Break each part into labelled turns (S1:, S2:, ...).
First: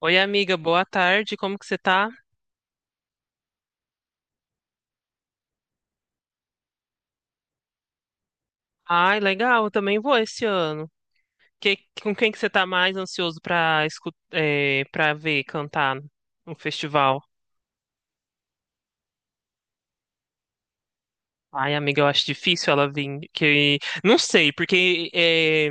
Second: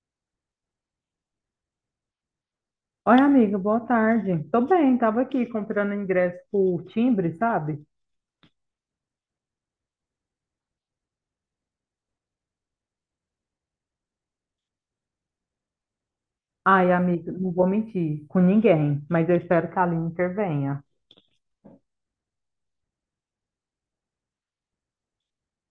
S1: Oi, amiga, boa tarde. Como que você tá?
S2: Oi, amiga, boa tarde. Tô bem, tava aqui comprando ingresso por timbre, sabe?
S1: Ai, legal, eu também vou esse ano. Que- com quem que você tá mais ansioso pra escutar, para ver cantar no
S2: Ai,
S1: festival?
S2: amiga, não vou mentir com ninguém, mas eu espero que a Aline intervenha.
S1: Ai, amiga, eu acho difícil ela vir. Que não sei, porque é,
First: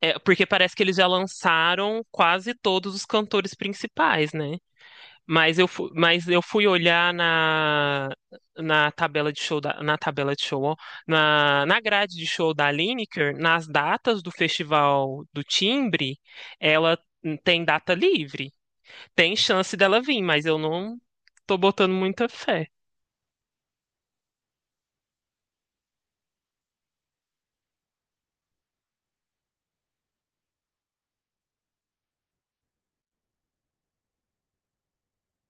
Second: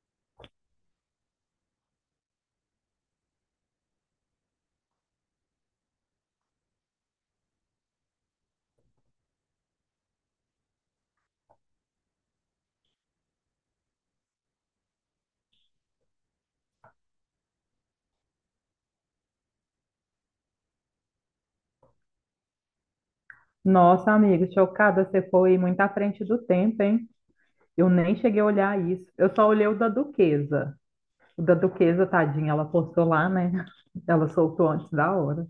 S1: é, porque parece que eles já lançaram quase todos os cantores principais, né? Mas eu fui olhar na tabela de show na tabela de show, ó, na grade de show da Lineker, nas datas do Festival do Timbre, ela tem data livre. Tem chance dela vir, mas eu não tô botando muita fé.
S2: Nossa, amiga, chocada, você foi muito à frente do tempo, hein? Eu nem cheguei a olhar isso. Eu só olhei o da Duquesa. O da Duquesa, tadinha, ela postou lá, né? Ela soltou antes da hora.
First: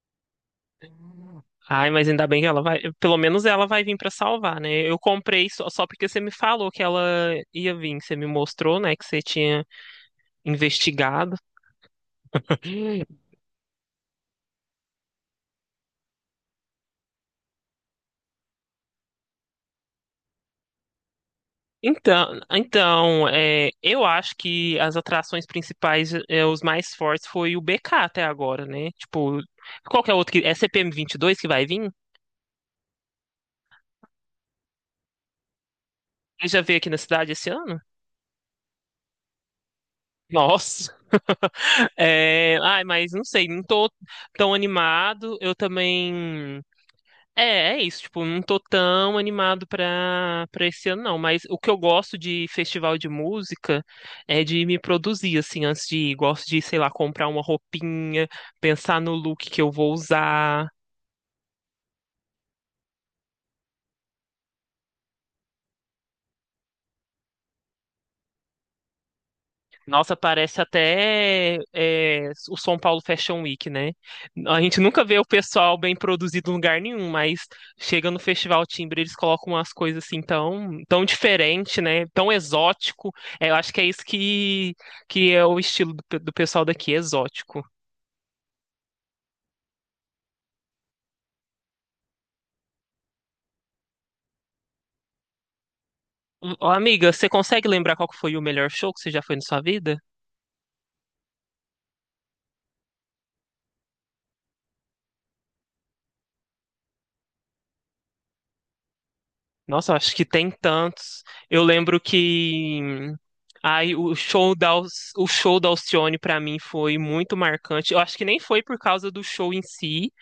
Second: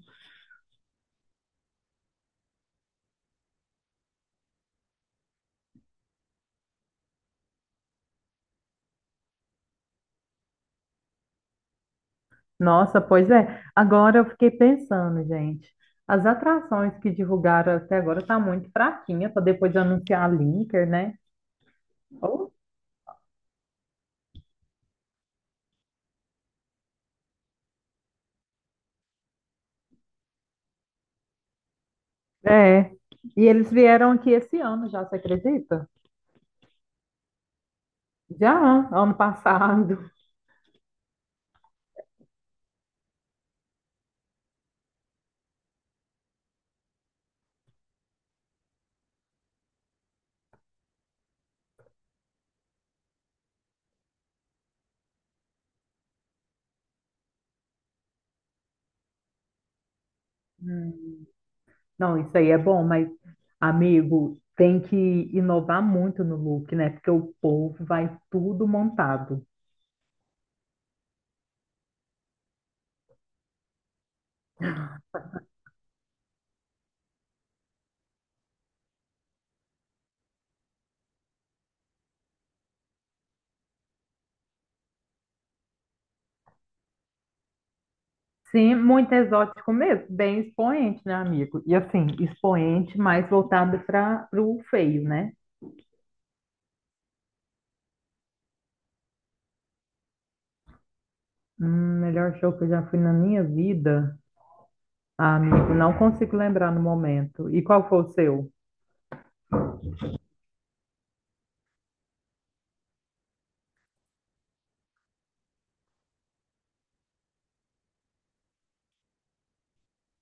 S1: Ai, mas ainda bem que ela vai, pelo menos ela vai vir pra salvar, né? Eu comprei só porque você me falou que ela ia vir, você me mostrou, né, que você tinha investigado.
S2: Nossa, pois é. Agora eu fiquei pensando, gente. As atrações que divulgaram até agora tá muito fraquinha para depois anunciar a Linker, né?
S1: Então é, eu acho que as atrações principais, é, os mais fortes, foi o BK até agora, né? Tipo, qual que é o outro que. É CPM22 que vai vir?
S2: É. E eles vieram aqui esse ano já, você acredita?
S1: Ele já veio aqui na cidade esse ano?
S2: Já, ano passado.
S1: Nossa! É, ai, mas não sei, não tô tão animado. Eu também. É, é isso, tipo, não tô tão animado pra esse ano, não. Mas o que eu gosto de festival de música é de me produzir, assim, antes de ir. Gosto de, sei lá, comprar uma roupinha, pensar no look que eu vou usar.
S2: Hum. Não, isso aí é bom, mas, amigo, tem que inovar muito no look, né? Porque o povo vai tudo montado.
S1: Nossa, parece até é, o São Paulo Fashion Week, né? A gente nunca vê o pessoal bem produzido em lugar nenhum, mas chega no Festival Timbre, eles colocam umas coisas assim tão diferente, né? Tão exótico. É, eu acho que é isso que é o estilo do, do pessoal daqui, exótico.
S2: Sim, muito exótico mesmo, bem expoente, né, amigo? E assim, expoente, mais voltado para o feio, né?
S1: Ô, amiga, você consegue lembrar qual que foi o melhor show que você já foi na sua vida?
S2: Melhor show que eu já fui na minha vida, ah, amigo, não consigo lembrar no momento. E qual foi o seu?
S1: Nossa, eu acho que tem tantos. Eu lembro que ai, o show o show da Alcione para mim foi muito marcante. Eu acho que nem foi por causa do show em si.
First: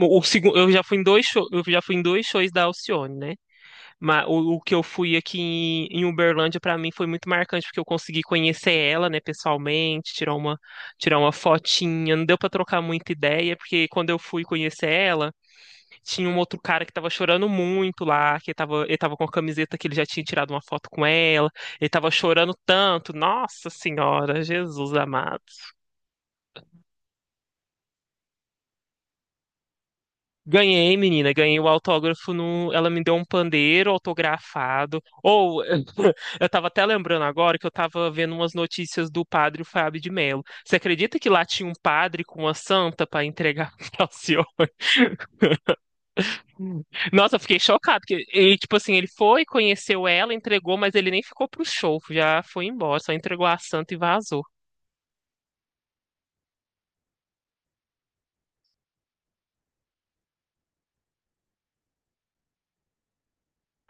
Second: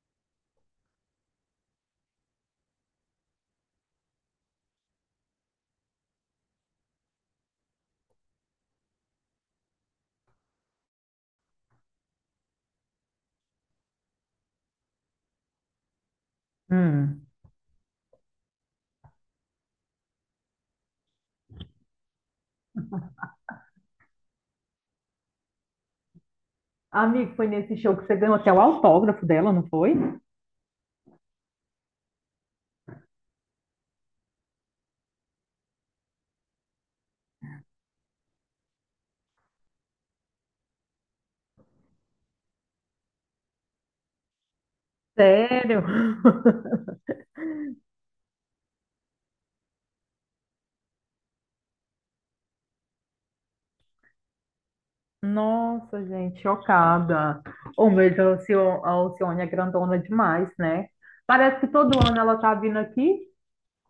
S1: Eu já fui em dois show, eu já fui em dois shows da Alcione, né? Mas o que eu fui aqui em Uberlândia para mim foi muito marcante, porque eu consegui conhecer ela, né, pessoalmente, tirar uma fotinha. Não deu para trocar muita ideia, porque quando eu fui conhecer ela, tinha um outro cara que tava
S2: Hum.
S1: chorando muito lá, ele tava com a camiseta que ele já tinha tirado uma foto com ela, ele tava chorando tanto. Nossa Senhora, Jesus amado.
S2: Amigo, foi nesse show que você ganhou até o autógrafo dela, não foi?
S1: Ganhei, menina, ganhei o autógrafo no. Ela me deu um pandeiro autografado. Ou eu tava até lembrando agora que eu tava vendo umas notícias do padre Fábio de Mello. Você acredita que lá tinha um padre com uma santa pra entregar pra senhor?
S2: Sério?
S1: Nossa, eu fiquei chocado. Porque, e, tipo assim, ele foi, conheceu ela, entregou, mas ele nem ficou pro show, já foi embora, só entregou a santa e vazou.
S2: Nossa, gente, chocada. Ô, mas a Alcio- a Alcione é grandona demais, né? Parece que todo ano ela tá vindo aqui.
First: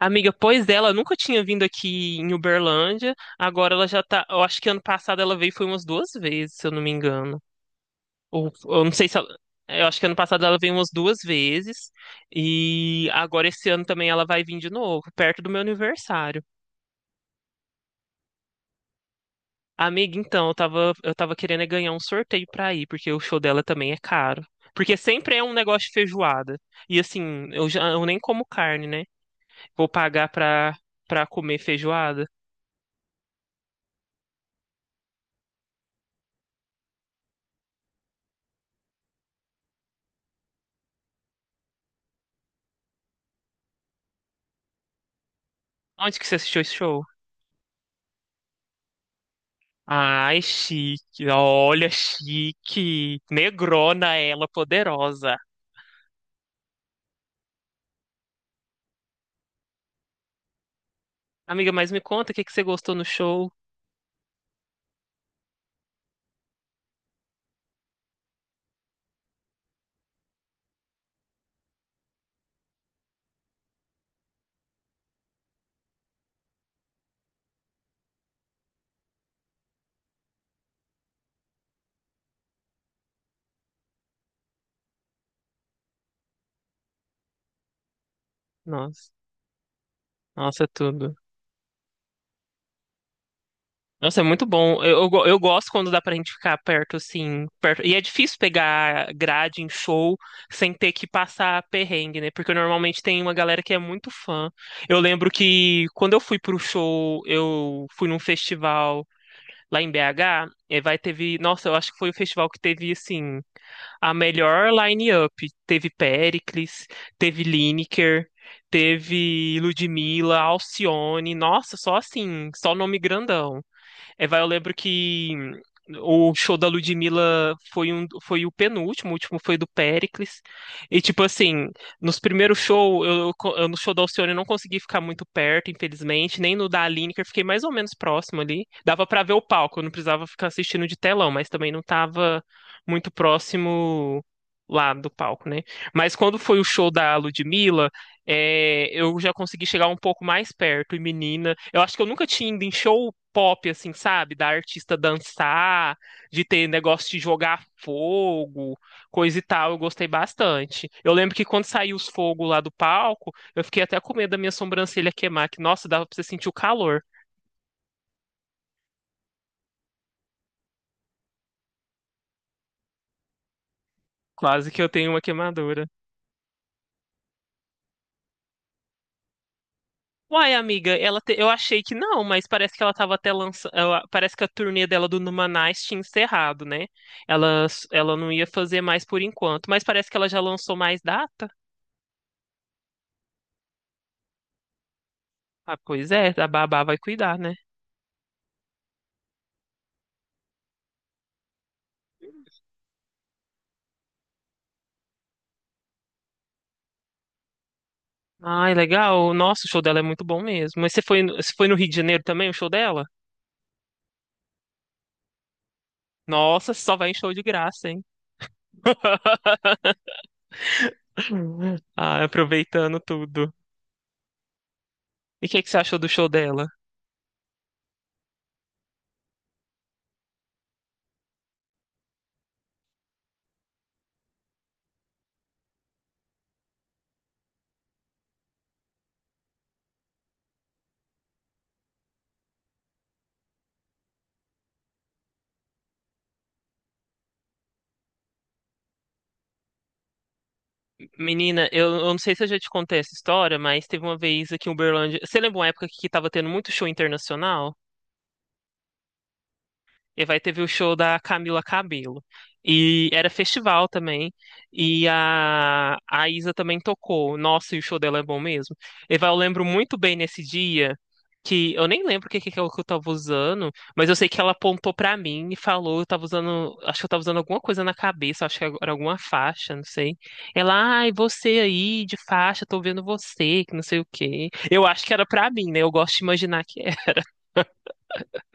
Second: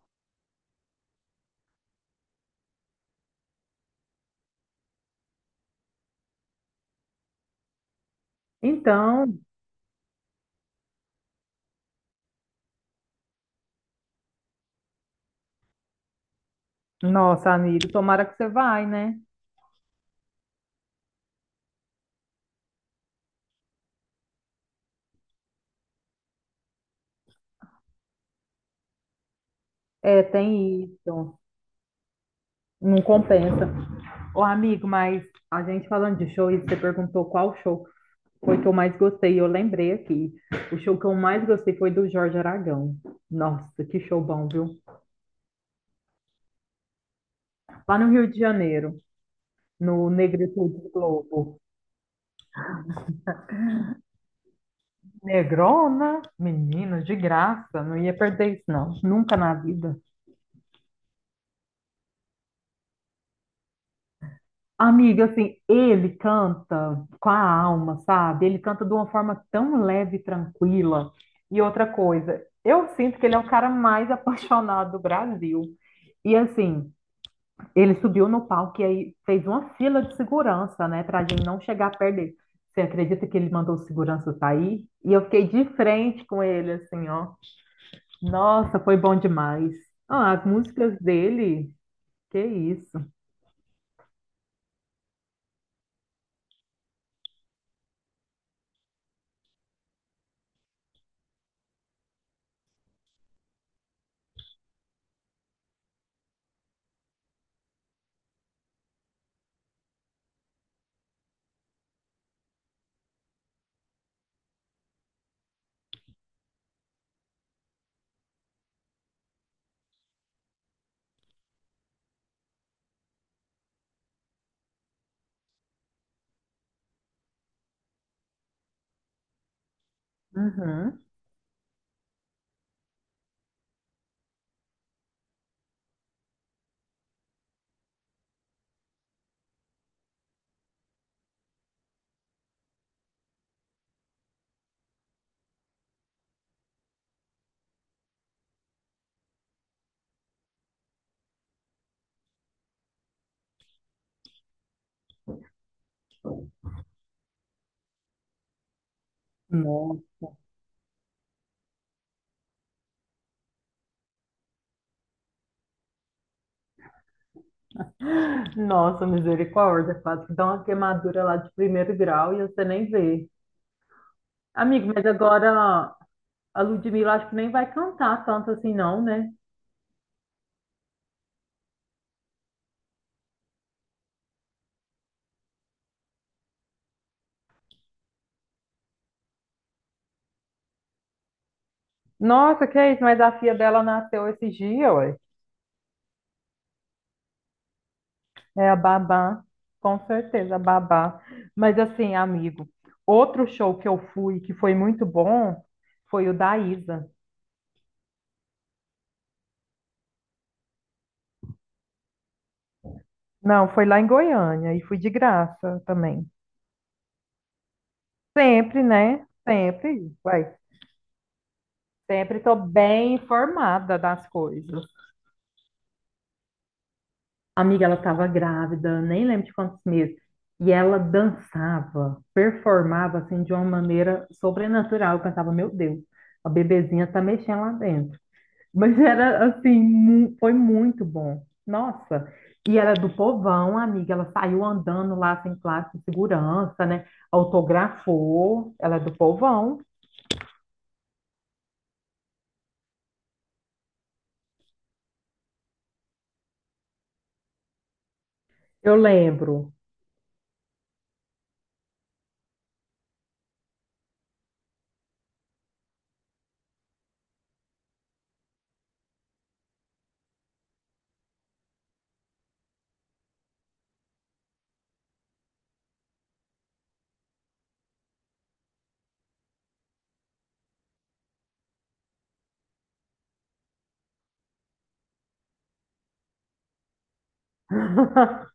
S1: Amiga, pois é, ela nunca tinha vindo aqui em Uberlândia, agora ela já tá. Eu acho que ano passado ela veio foi umas duas vezes, se eu não me engano. Ou eu não sei se ela.
S2: Então,
S1: Eu acho que ano passado ela veio umas duas vezes, e agora esse ano também ela vai vir de novo, perto do meu aniversário.
S2: nossa, amigo, tomara que você vai, né?
S1: Amiga, então, eu tava querendo é ganhar um sorteio pra ir, porque o show dela também é caro. Porque sempre é um negócio de feijoada. E assim, eu já eu nem como carne, né? Vou
S2: É,
S1: pagar pra,
S2: tem
S1: pra
S2: isso.
S1: comer feijoada.
S2: Não compensa. Ô, amigo, mas a gente falando de show, e você perguntou qual show foi que eu mais gostei. Eu lembrei aqui. O show que eu mais gostei foi do Jorge Aragão. Nossa, que show bom, viu?
S1: Onde que você assistiu esse show?
S2: Lá no Rio de Janeiro, no
S1: Ai,
S2: Negritude
S1: chique.
S2: Globo.
S1: Olha, chique. Negrona ela, poderosa.
S2: Negrona, menina, de graça, não ia perder isso, não. Nunca na vida.
S1: Amiga, mas me conta o que que você gostou no show?
S2: Amiga, assim, ele canta com a alma, sabe? Ele canta de uma forma tão leve e tranquila. E outra coisa, eu sinto que ele é o cara mais apaixonado do Brasil. E assim, ele subiu no palco e aí fez uma fila de segurança, né, para a gente não chegar perto dele. Você acredita que ele mandou o segurança sair? E eu fiquei de frente com ele, assim, ó. Nossa, foi
S1: Nossa,
S2: bom demais. Ah, as
S1: nossa,
S2: músicas
S1: tudo.
S2: dele, que isso.
S1: Nossa, é muito bom. Eu gosto quando dá pra gente ficar perto, assim, perto. E é difícil pegar grade em show sem ter que passar perrengue, né? Porque normalmente tem uma galera que é muito fã. Eu lembro que quando eu fui pro show, eu fui num festival lá em BH, e vai teve, nossa, eu acho que foi o festival que teve assim a melhor line-up. Teve Péricles, teve Lineker, teve Ludmilla, Alcione. Nossa, só assim, só nome grandão. É, vai, eu lembro que o show da Ludmilla foi o penúltimo, o último foi do Péricles. E,
S2: Uhum.
S1: tipo assim, nos primeiros shows, eu no show da Alcione eu não consegui ficar muito perto, infelizmente, nem no da Aline, que eu fiquei mais ou menos próximo ali. Dava pra ver o palco, eu não precisava ficar assistindo de telão, mas também não tava muito próximo lá do palco, né? Mas quando foi o show da Ludmilla, é, eu já consegui chegar um pouco mais perto. E menina, eu acho que eu nunca tinha ido em show pop, assim, sabe? Da artista dançar, de ter negócio de jogar fogo, coisa e tal. Eu gostei
S2: Nossa,
S1: bastante. Eu lembro que quando saiu os fogos lá do palco, eu fiquei até com medo da minha sobrancelha queimar, que, nossa, dava pra você sentir o calor.
S2: nossa, misericórdia, quase que dá uma queimadura lá de primeiro grau e você nem vê.
S1: Quase que
S2: Amigo,
S1: eu
S2: mas
S1: tenho uma queimadura.
S2: agora a Ludmilla acho que nem vai cantar tanto assim, não, né?
S1: Uai, amiga, eu achei que não, mas parece que ela tava até lançando. Parece que a turnê dela do Numanais tinha encerrado, né? Ela não ia fazer mais por enquanto, mas parece que ela já lançou mais data.
S2: Nossa, que é isso? Mas a filha dela nasceu esse dia, ué.
S1: Ah, pois é, a babá vai cuidar, né?
S2: É a Babá, com certeza, a Babá. Mas assim, amigo, outro show que eu fui que foi muito bom foi o da Isa.
S1: Ai, legal. Nossa, o show dela é muito bom mesmo. Mas você foi no Rio de Janeiro também, o show dela?
S2: Não, foi lá em Goiânia e fui de graça também.
S1: Nossa, só vai em show de graça, hein?
S2: Sempre, né? Sempre, vai.
S1: Ah,
S2: Sempre tô
S1: aproveitando
S2: bem
S1: tudo.
S2: informada das coisas.
S1: E o que é que você achou do show dela?
S2: Amiga, ela estava grávida, nem lembro de quantos meses. E ela dançava, performava assim de uma maneira sobrenatural. Eu pensava, meu Deus, a bebezinha tá mexendo lá dentro. Mas era assim, foi muito bom. Nossa. E era do povão, amiga. Ela saiu andando lá sem classe de segurança, né? Autografou. Ela é do povão.
S1: Menina, eu não sei se eu já te contei essa história, mas teve uma vez aqui em Uberlândia. Você lembra uma época que tava tendo muito show internacional?
S2: Eu lembro.
S1: E vai teve o show da Camila Cabello. E era festival também. E a Isa também tocou. Nossa, e o show dela é bom mesmo. E vai, eu lembro muito bem nesse dia que eu nem lembro que eu tava usando, mas eu sei que ela apontou pra mim e falou, eu tava usando, acho que eu tava usando alguma coisa na cabeça, acho que era alguma faixa, não sei. Ela, ai, você aí de faixa, tô vendo você, que não sei o quê. Eu acho que era pra mim, né? Eu gosto de imaginar que é.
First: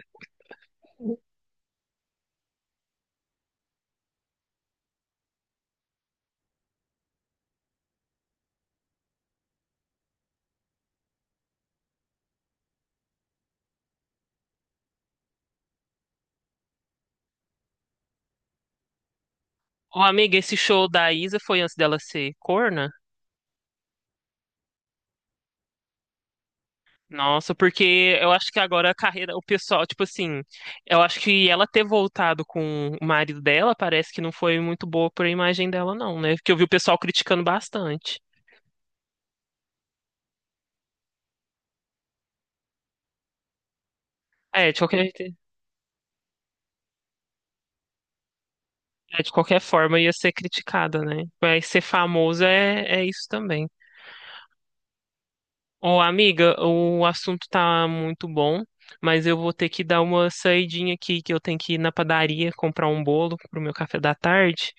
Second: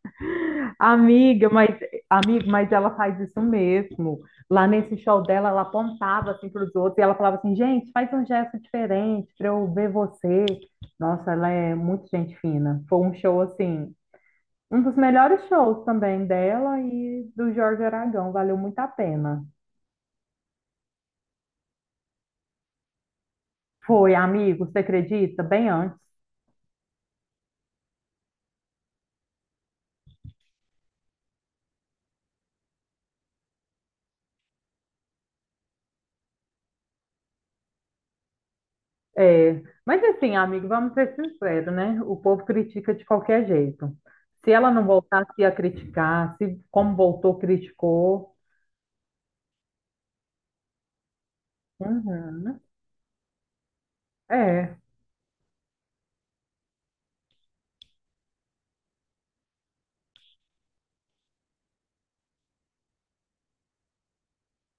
S2: Amiga, mas amigo, mas ela faz isso mesmo. Lá nesse show dela, ela apontava assim para os outros e ela falava assim, gente, faz um gesto diferente para eu ver você. Nossa, ela é muito gente fina. Foi um show assim. Um dos melhores shows também dela e do Jorge Aragão, valeu muito a pena.
S1: Ô, amiga, esse show da Isa foi antes dela ser corna?
S2: Foi, amigo, você acredita? Bem antes.
S1: Nossa, porque eu acho que agora a carreira, o pessoal, tipo assim, eu acho que ela ter voltado com o marido dela parece que não foi muito boa pra imagem dela, não, né? Porque eu vi o pessoal criticando bastante.
S2: É, mas assim, amigo, vamos ser sinceros, né? O povo critica de qualquer jeito. Se ela
S1: É, de
S2: não
S1: qualquer,
S2: voltasse, ia criticar. Se como voltou, criticou.
S1: é, de qualquer forma ia ser criticada, né? Mas ser famosa
S2: Uhum.
S1: é isso também.
S2: É.
S1: Ô, amiga, o assunto tá muito bom, mas eu vou ter que dar uma saidinha aqui, que eu tenho que ir na padaria comprar um bolo pro meu café da tarde.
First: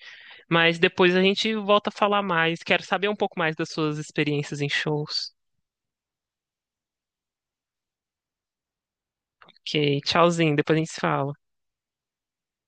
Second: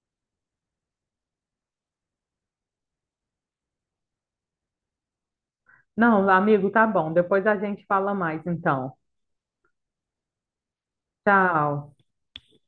S1: Mas depois a gente volta a falar mais. Quero saber um pouco mais das suas experiências em shows.
S2: Não, amigo, tá bom. Depois a gente fala mais, então.
S1: Ok, tchauzinho, depois a gente se fala.
S2: Tchau.